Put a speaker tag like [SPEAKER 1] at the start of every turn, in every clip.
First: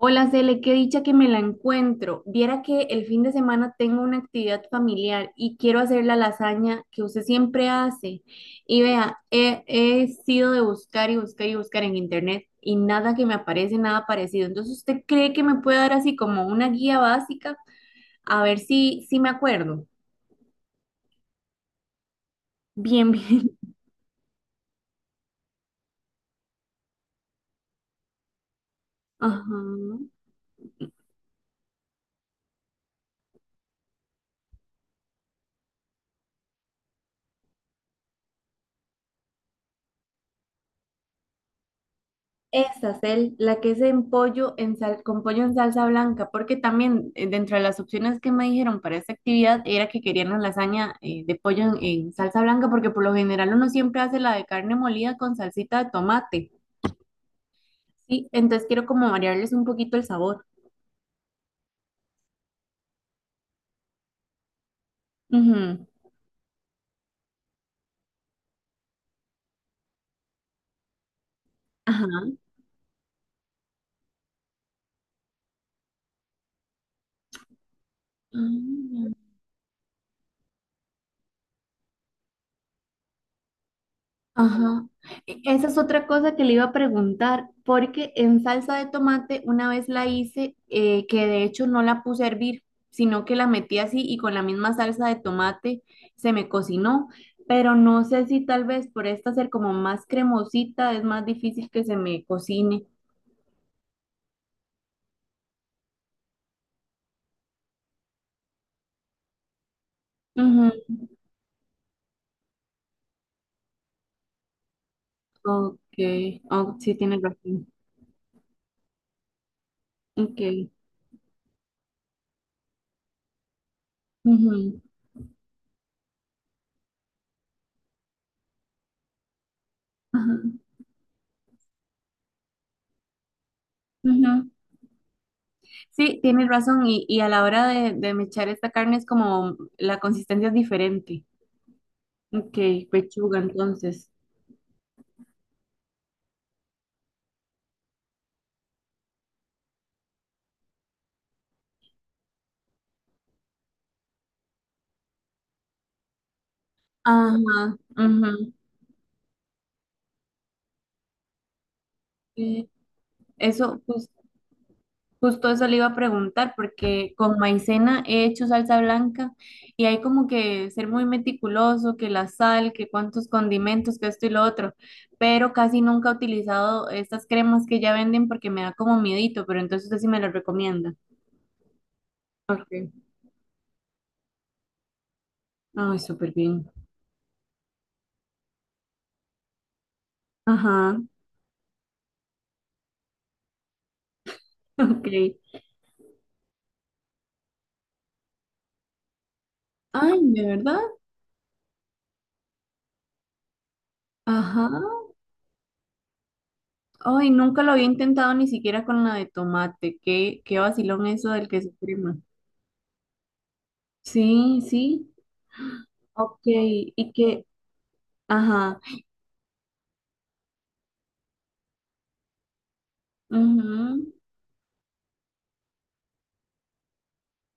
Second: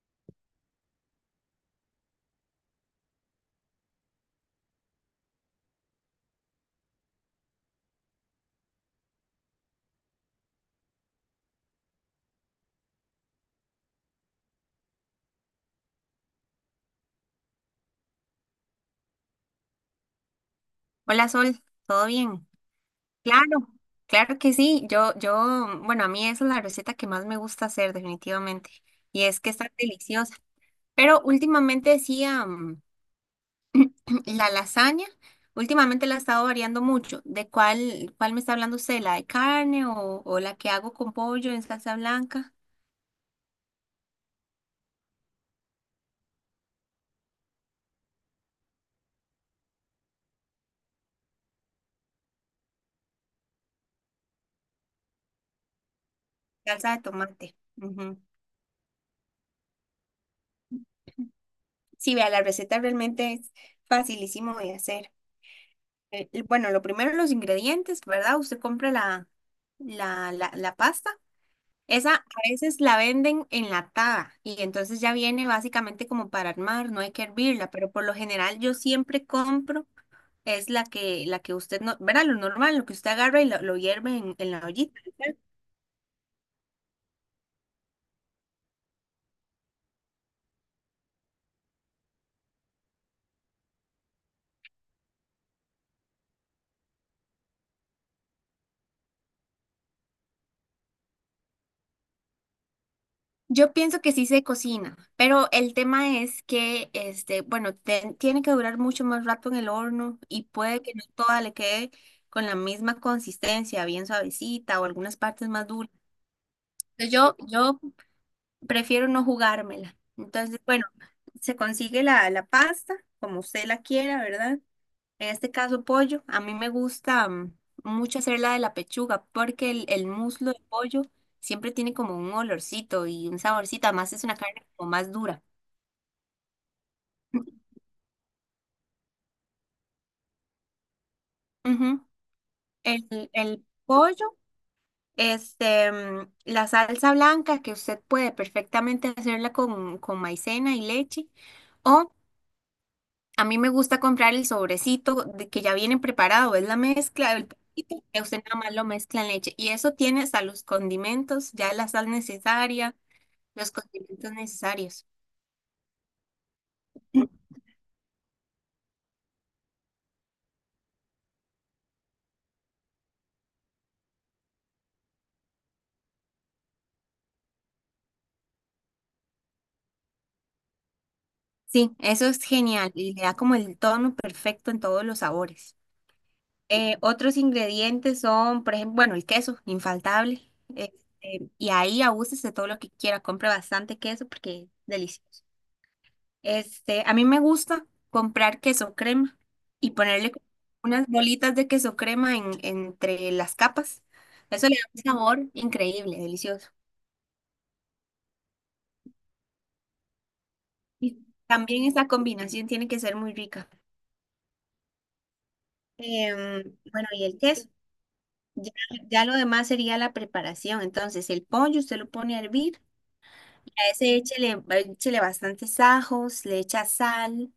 [SPEAKER 1] Hola, Cele, qué dicha que me la encuentro. Viera que el fin de semana tengo una actividad familiar y quiero hacer la lasaña que usted siempre hace. Y vea, he sido de buscar y buscar y buscar en internet y nada que me aparece, nada parecido. Entonces, ¿usted cree que me puede dar así como una guía básica? A ver si me acuerdo.
[SPEAKER 2] Hola Sol, ¿todo bien?
[SPEAKER 1] Bien, bien.
[SPEAKER 2] Claro, claro que sí. Bueno, a mí esa es la receta que más me gusta hacer definitivamente. Y es que está
[SPEAKER 1] Ajá.
[SPEAKER 2] deliciosa. Pero últimamente decía la lasaña, últimamente la he estado variando mucho. ¿De cuál me está hablando usted? ¿La de carne o la que hago con pollo en salsa blanca?
[SPEAKER 1] Esa es la que es en pollo en sal, con pollo en salsa blanca, porque también dentro de las opciones que me dijeron para esta actividad era que querían la lasaña de pollo en salsa blanca, porque por lo general uno siempre hace la de carne molida con salsita de tomate.
[SPEAKER 2] Salsa de tomate. Ujú.
[SPEAKER 1] Sí, entonces quiero como variarles un poquito el sabor.
[SPEAKER 2] Sí, vea, la receta realmente es facilísimo de hacer.
[SPEAKER 1] Ujú,
[SPEAKER 2] Y bueno, lo primero los ingredientes, ¿verdad? Usted compra la pasta. Esa a
[SPEAKER 1] ajá.
[SPEAKER 2] veces la venden enlatada y entonces ya viene básicamente como para armar, no hay que hervirla, pero por lo general yo siempre
[SPEAKER 1] Ah,
[SPEAKER 2] compro, es la que usted, no, ¿verdad? Lo normal, lo que usted agarra y lo hierve en la
[SPEAKER 1] ajá.
[SPEAKER 2] ollita.
[SPEAKER 1] Esa es otra cosa que le iba a preguntar, porque en salsa de tomate una vez la hice, que de hecho no la puse a hervir, sino que la metí así y con la misma salsa de tomate se me cocinó, pero no sé si tal vez por esta ser como más cremosita es más difícil que se me cocine.
[SPEAKER 2] Yo pienso que sí se cocina, pero el tema es que, este, bueno, tiene que durar mucho más rato en el horno y
[SPEAKER 1] Ujú.
[SPEAKER 2] puede que no toda le quede con la misma consistencia, bien suavecita o algunas partes más duras.
[SPEAKER 1] Ok, oh, sí
[SPEAKER 2] Entonces,
[SPEAKER 1] tienes
[SPEAKER 2] Yo,
[SPEAKER 1] razón.
[SPEAKER 2] yo prefiero no jugármela. Entonces,
[SPEAKER 1] Ok.
[SPEAKER 2] bueno, se consigue la pasta como usted la quiera, ¿verdad?
[SPEAKER 1] Ujú.
[SPEAKER 2] En este caso, pollo. A mí me gusta mucho hacer la de la pechuga porque el
[SPEAKER 1] Ajá.
[SPEAKER 2] muslo de pollo siempre tiene como un olorcito y un saborcito. Además, es una
[SPEAKER 1] Ujú.
[SPEAKER 2] carne como más dura.
[SPEAKER 1] Sí, tienes razón. Y a la hora de mechar esta carne es como la consistencia es diferente.
[SPEAKER 2] Ujú.
[SPEAKER 1] Ok,
[SPEAKER 2] El,
[SPEAKER 1] pechuga,
[SPEAKER 2] el
[SPEAKER 1] entonces.
[SPEAKER 2] pollo, la salsa blanca que usted puede perfectamente hacerla con maicena y leche. O a mí me gusta comprar el sobrecito de que ya viene preparado, es la mezcla del
[SPEAKER 1] Ajá,
[SPEAKER 2] poquito, que usted
[SPEAKER 1] ujú.
[SPEAKER 2] nada más lo mezcla en leche. Y eso tiene hasta los condimentos, ya la sal
[SPEAKER 1] Eh,
[SPEAKER 2] necesaria, los
[SPEAKER 1] Eso, pues,
[SPEAKER 2] condimentos necesarios.
[SPEAKER 1] justo eso le iba a preguntar, porque con maicena he hecho salsa blanca y hay como que ser muy meticuloso, que la sal, que cuántos condimentos, que esto y lo otro. Pero casi nunca he utilizado estas cremas que ya venden porque me da como miedito, pero entonces usted sí me las recomienda.
[SPEAKER 2] Sí, eso es
[SPEAKER 1] Ok.
[SPEAKER 2] genial y le da como el tono perfecto en todos los sabores.
[SPEAKER 1] Ay, súper bien.
[SPEAKER 2] Otros ingredientes son, por ejemplo, bueno, el queso, infaltable.
[SPEAKER 1] Ajá.
[SPEAKER 2] Este, y ahí abúsese todo lo que quiera, compre bastante queso porque es
[SPEAKER 1] Ok.
[SPEAKER 2] delicioso. Este, a mí me gusta comprar queso crema y
[SPEAKER 1] Ay,
[SPEAKER 2] ponerle como
[SPEAKER 1] ¿de verdad?
[SPEAKER 2] unas bolitas de queso crema entre las capas.
[SPEAKER 1] Ajá.
[SPEAKER 2] Eso le da un sabor increíble, delicioso.
[SPEAKER 1] Ay, nunca lo había intentado ni siquiera con la de tomate. Qué, qué vacilón
[SPEAKER 2] Y
[SPEAKER 1] eso del queso
[SPEAKER 2] también esa
[SPEAKER 1] crema.
[SPEAKER 2] combinación tiene que ser muy rica.
[SPEAKER 1] Sí, sí. Ok.
[SPEAKER 2] Bueno,
[SPEAKER 1] Y
[SPEAKER 2] y el
[SPEAKER 1] que,
[SPEAKER 2] queso. Ya,
[SPEAKER 1] ajá.
[SPEAKER 2] ya lo demás sería la preparación. Entonces, el pollo usted lo pone a hervir. A
[SPEAKER 1] Ujú.
[SPEAKER 2] ese échele, échele bastantes ajos, le echa sal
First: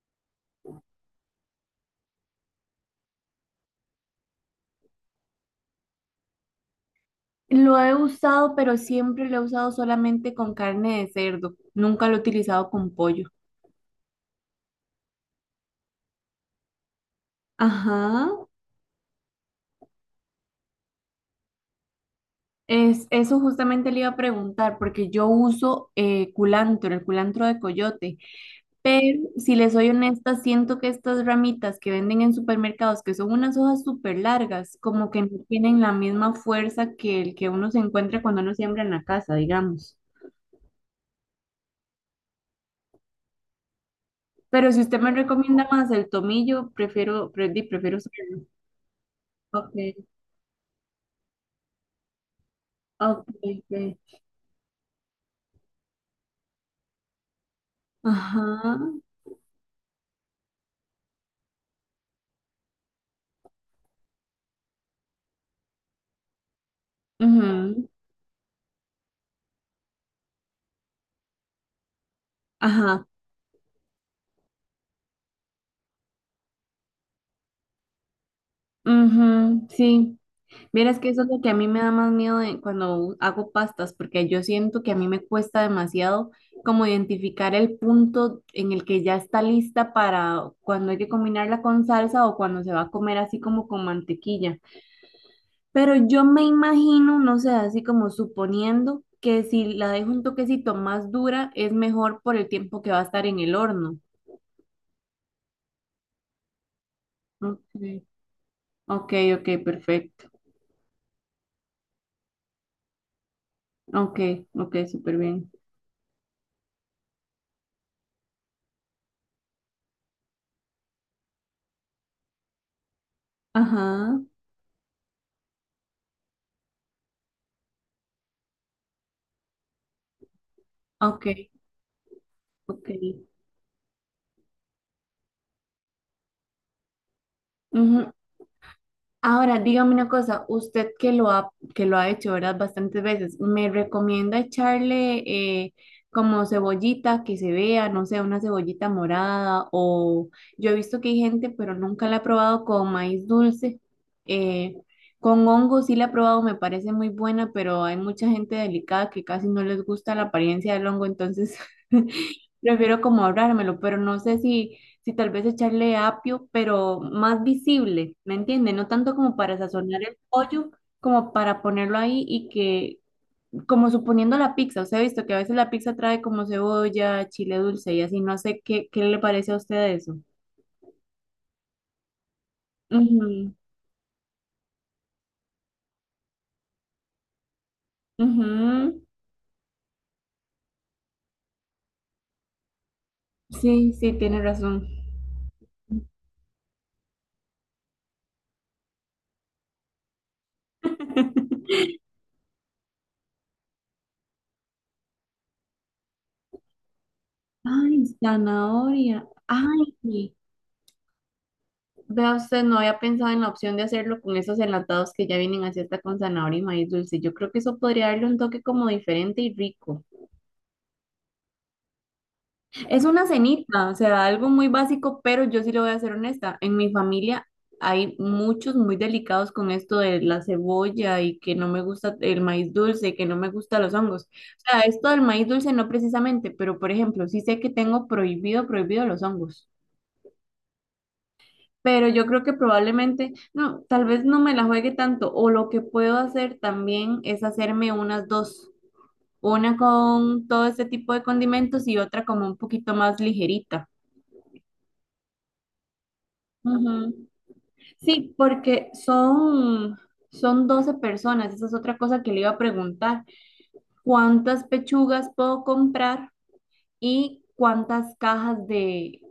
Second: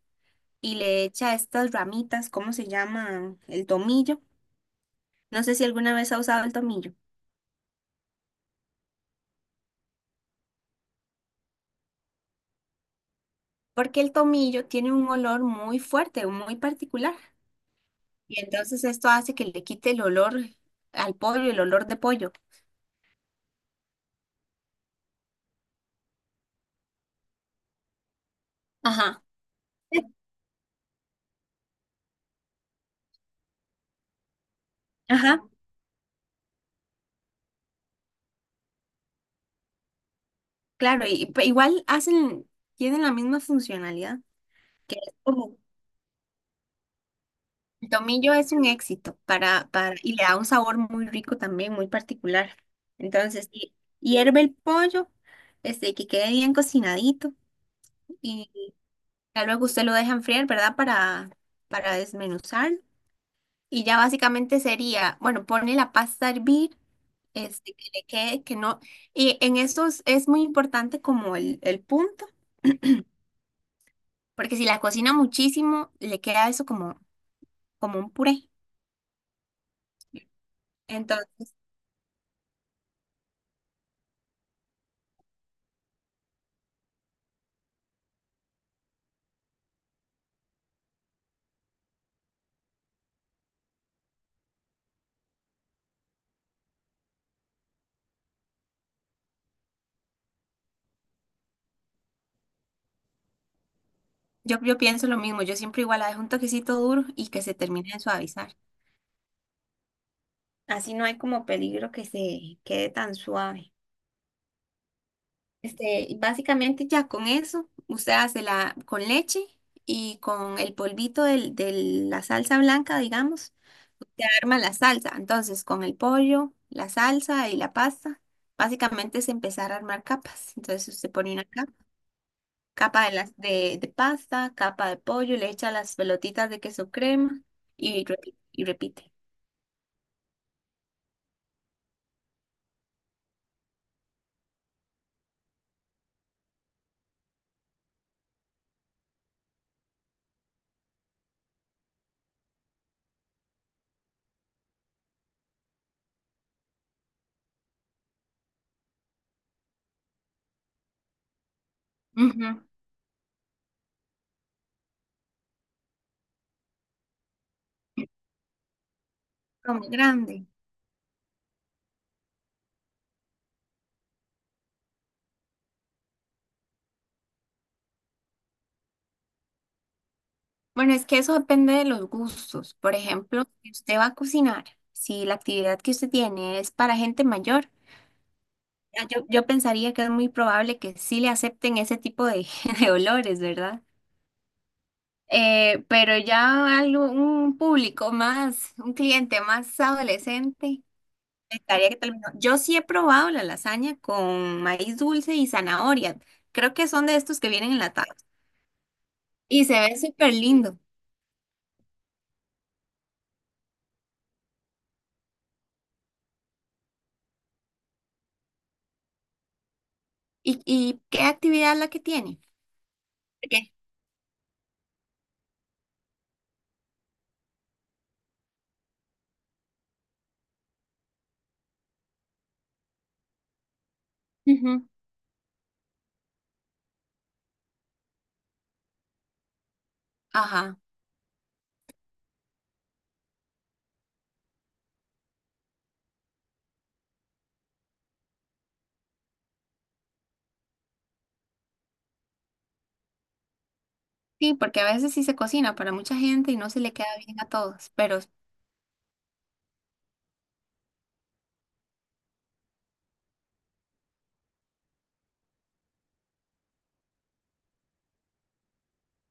[SPEAKER 2] y le echa estas ramitas, ¿cómo se llaman? El tomillo. No sé si alguna vez ha usado el tomillo.
[SPEAKER 1] Lo he usado, pero siempre lo he usado solamente con carne de cerdo. Nunca lo he utilizado con pollo.
[SPEAKER 2] Porque el tomillo tiene un olor muy fuerte, muy particular.
[SPEAKER 1] Ajá.
[SPEAKER 2] Y entonces esto hace que le quite el olor al pollo, el olor de pollo.
[SPEAKER 1] Eso justamente le iba a preguntar, porque yo uso culantro, el culantro de coyote. Pero
[SPEAKER 2] Ajá.
[SPEAKER 1] si les soy honesta, siento que estas ramitas que venden en supermercados, que son unas hojas súper largas, como que no
[SPEAKER 2] Ajá.
[SPEAKER 1] tienen la misma fuerza que el que uno se encuentra cuando uno siembra en la casa, digamos.
[SPEAKER 2] Claro, y, igual hacen, tienen la misma funcionalidad,
[SPEAKER 1] Pero si
[SPEAKER 2] que
[SPEAKER 1] usted me
[SPEAKER 2] es como
[SPEAKER 1] recomienda más el tomillo, prefiero,
[SPEAKER 2] el
[SPEAKER 1] prefiero
[SPEAKER 2] tomillo
[SPEAKER 1] usarlo.
[SPEAKER 2] es un éxito
[SPEAKER 1] Ok,
[SPEAKER 2] para, y le da un sabor muy rico también, muy particular.
[SPEAKER 1] ok,
[SPEAKER 2] Entonces,
[SPEAKER 1] ok.
[SPEAKER 2] hierve el pollo, este, que quede bien cocinadito, y
[SPEAKER 1] Ajá,
[SPEAKER 2] ya luego usted lo deja enfriar, ¿verdad? Para desmenuzar. Y ya básicamente sería, bueno, pone la pasta a hervir, este, que
[SPEAKER 1] ujú,
[SPEAKER 2] le quede, que no. Y en estos es muy importante como el punto,
[SPEAKER 1] ajá,
[SPEAKER 2] porque si la cocina muchísimo, le queda eso como, como un puré.
[SPEAKER 1] ujú, sí. Vieras que eso es lo que
[SPEAKER 2] Entonces,
[SPEAKER 1] a mí me da más miedo cuando hago pastas, porque yo siento que a mí me cuesta demasiado como identificar el punto en el que ya está lista para cuando hay que combinarla con salsa o cuando se va a comer así como con mantequilla. Pero yo me imagino, no sé, así como suponiendo que si la dejo un toquecito más dura es mejor por el tiempo que va a estar en el horno.
[SPEAKER 2] yo pienso lo mismo, yo siempre igual la dejo un toquecito duro y que se termine de
[SPEAKER 1] Ok,
[SPEAKER 2] suavizar.
[SPEAKER 1] ok, ok, perfecto.
[SPEAKER 2] Así no hay como peligro que se quede tan suave.
[SPEAKER 1] Ok, ok, súper bien.
[SPEAKER 2] Este, y básicamente ya con eso, usted hace la con leche y con el polvito de la salsa blanca, digamos,
[SPEAKER 1] Ajá,
[SPEAKER 2] usted arma la salsa. Entonces, con el pollo, la salsa y la pasta, básicamente es empezar a armar capas. Entonces, usted
[SPEAKER 1] ok,
[SPEAKER 2] pone una capa,
[SPEAKER 1] ok.
[SPEAKER 2] capa de, las, de pasta, capa de pollo, le echa las pelotitas de queso crema y,
[SPEAKER 1] Ujú,
[SPEAKER 2] y repite.
[SPEAKER 1] ahora, dígame una cosa, usted que lo ha hecho, ¿verdad? Bastantes veces, ¿me recomienda echarle eh, como cebollita que se vea, no sé, una cebollita morada? O yo he visto que hay gente, pero nunca la he probado con maíz dulce. eh, con hongo sí la he probado, me parece muy buena, pero hay mucha gente delicada que casi no les gusta la apariencia del hongo, entonces
[SPEAKER 2] Ujú.
[SPEAKER 1] prefiero como ahorrármelo, pero no sé si tal vez echarle apio, pero más visible, ¿me entiende? No tanto como para
[SPEAKER 2] Como
[SPEAKER 1] sazonar el
[SPEAKER 2] grande.
[SPEAKER 1] pollo, como para ponerlo ahí y que, como suponiendo la pizza, usted ha visto que a veces la pizza trae como cebolla, chile dulce y así, no sé qué, qué le parece a usted eso.
[SPEAKER 2] Bueno, es que eso depende de los gustos. Por ejemplo,
[SPEAKER 1] Ujú,
[SPEAKER 2] si usted va a cocinar, si la actividad que usted tiene es para gente mayor,
[SPEAKER 1] ujú.
[SPEAKER 2] ya yo pensaría que es muy probable que sí le acepten ese tipo de, de olores, ¿verdad?
[SPEAKER 1] Sí, sí, tiene razón.
[SPEAKER 2] Pero ya algo, un público más, un cliente más adolescente, estaría que tal vez no. Yo sí he probado la lasaña con maíz dulce y zanahoria. Creo que son de estos que vienen
[SPEAKER 1] Ay,
[SPEAKER 2] enlatados.
[SPEAKER 1] zanahoria.
[SPEAKER 2] Y se
[SPEAKER 1] Ay,
[SPEAKER 2] ve
[SPEAKER 1] sí.
[SPEAKER 2] súper lindo.
[SPEAKER 1] Vea usted, no había pensado en la opción de hacerlo con esos enlatados que ya vienen así hasta con zanahoria y maíz dulce. Yo creo que eso podría darle un toque como diferente y rico.
[SPEAKER 2] Y qué actividad es la que tiene?
[SPEAKER 1] Es una
[SPEAKER 2] ¿Por
[SPEAKER 1] cenita, o sea, algo muy básico, pero yo sí le voy a ser honesta. En mi familia hay muchos muy delicados con esto de la cebolla y que no me gusta el maíz dulce, que no me gustan los hongos.
[SPEAKER 2] qué?
[SPEAKER 1] O sea, esto del maíz dulce no precisamente, pero por ejemplo, sí sé que tengo prohibido, prohibido los hongos.
[SPEAKER 2] Ajá.
[SPEAKER 1] Pero yo creo que probablemente, no, tal vez no me la juegue tanto, o lo que puedo hacer también es hacerme unas dos, una con todo este tipo de condimentos y otra como un poquito más ligerita.
[SPEAKER 2] Sí, porque a veces sí se cocina para mucha gente y no se le queda
[SPEAKER 1] Ujú.
[SPEAKER 2] bien a todos. Pero
[SPEAKER 1] Sí, porque son, son 12 personas, esa es otra cosa que le iba a preguntar, ¿cuántas pechugas puedo comprar y cuántas cajas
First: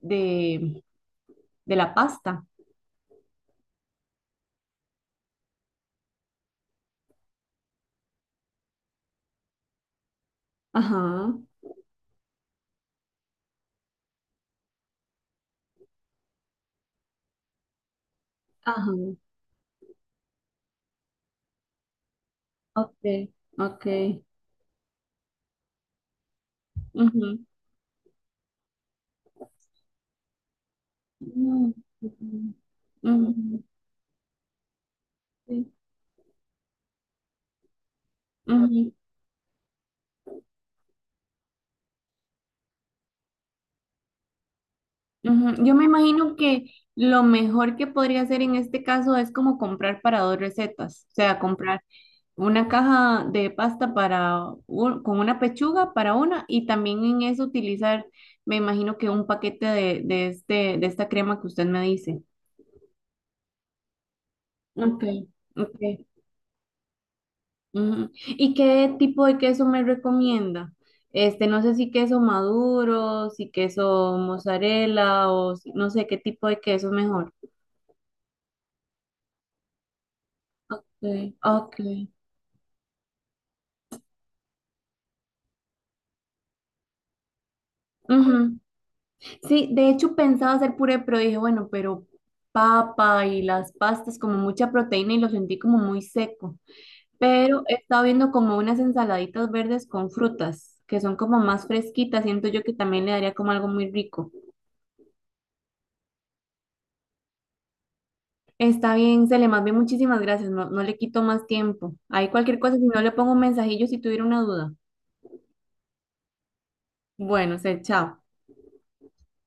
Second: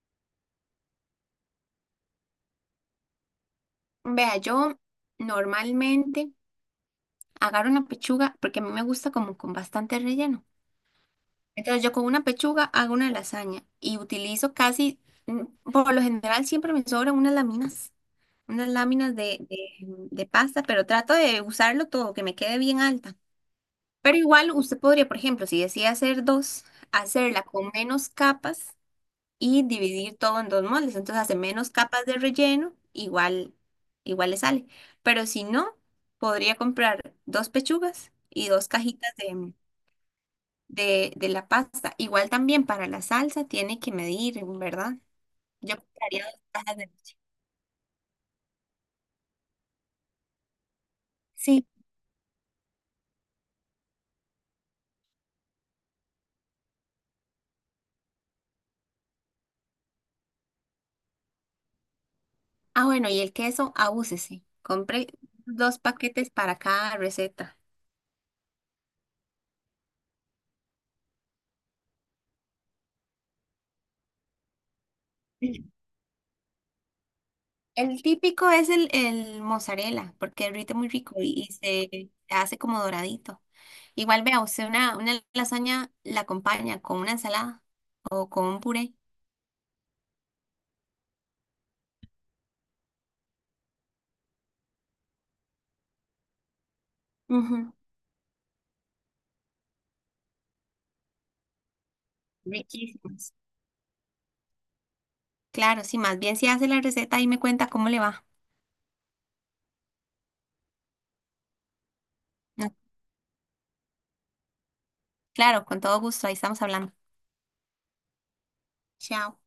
[SPEAKER 1] de, de la pasta?
[SPEAKER 2] vea, yo normalmente agarro una pechuga porque a mí me gusta como con bastante relleno.
[SPEAKER 1] Ajá,
[SPEAKER 2] Entonces yo con una pechuga hago una lasaña y utilizo casi, mm, por lo general siempre me sobran unas
[SPEAKER 1] ajá,
[SPEAKER 2] láminas de pasta, pero trato de usarlo todo, que me quede bien
[SPEAKER 1] ok,
[SPEAKER 2] alta.
[SPEAKER 1] ok.
[SPEAKER 2] Pero igual usted podría, por ejemplo, si decide hacer 2,
[SPEAKER 1] Ujú.
[SPEAKER 2] hacerla con menos capas y dividir todo en 2 moldes. Entonces hace menos
[SPEAKER 1] Mm,
[SPEAKER 2] capas de relleno, igual,
[SPEAKER 1] ujú,
[SPEAKER 2] igual le sale. Pero si
[SPEAKER 1] sí,
[SPEAKER 2] no, podría comprar 2 pechugas y dos
[SPEAKER 1] ujú,
[SPEAKER 2] cajitas de la pasta. Igual también para la salsa tiene que medir, ¿verdad?
[SPEAKER 1] ujú. Yo
[SPEAKER 2] Yo
[SPEAKER 1] me
[SPEAKER 2] compraría
[SPEAKER 1] imagino
[SPEAKER 2] dos
[SPEAKER 1] que
[SPEAKER 2] cajas de... leche.
[SPEAKER 1] lo mejor que podría hacer en este caso es como comprar para dos recetas, o sea,
[SPEAKER 2] Sí.
[SPEAKER 1] comprar una caja de pasta para con una pechuga para una y también en eso utilizar, me imagino que un paquete de esta crema que usted me dice.
[SPEAKER 2] Ah, bueno, y el queso, abúsese.
[SPEAKER 1] Ok,
[SPEAKER 2] Compre
[SPEAKER 1] ok.
[SPEAKER 2] 2 paquetes para cada receta.
[SPEAKER 1] Ujú. ¿Y qué tipo de queso me recomienda? Este, no sé si queso maduro, si queso mozzarella o
[SPEAKER 2] Sí.
[SPEAKER 1] no sé qué tipo de queso es mejor.
[SPEAKER 2] El típico es el mozzarella, porque derrite muy rico
[SPEAKER 1] Sí.
[SPEAKER 2] y
[SPEAKER 1] Ok.
[SPEAKER 2] se hace como doradito. Igual vea, usted una lasaña la acompaña con una ensalada o con
[SPEAKER 1] Ujú.
[SPEAKER 2] un puré.
[SPEAKER 1] Sí, de hecho pensaba hacer puré, pero dije, bueno, pero papa y las pastas como mucha proteína y lo sentí como muy seco. Pero
[SPEAKER 2] Ujú.
[SPEAKER 1] he estado viendo como unas ensaladitas verdes con frutas, que son como más fresquitas, siento yo que también le
[SPEAKER 2] Riquísimas.
[SPEAKER 1] daría como algo muy rico.
[SPEAKER 2] Claro, sí, más bien si hace la receta y me cuenta cómo le va.
[SPEAKER 1] Está bien, Cele, más bien muchísimas gracias. No, no le quito más tiempo. Hay cualquier
[SPEAKER 2] No,
[SPEAKER 1] cosa, si no le pongo un mensajillo si tuviera una duda.
[SPEAKER 2] claro, con todo gusto, ahí estamos hablando.
[SPEAKER 1] Bueno, Cele, chao.
[SPEAKER 2] Chao.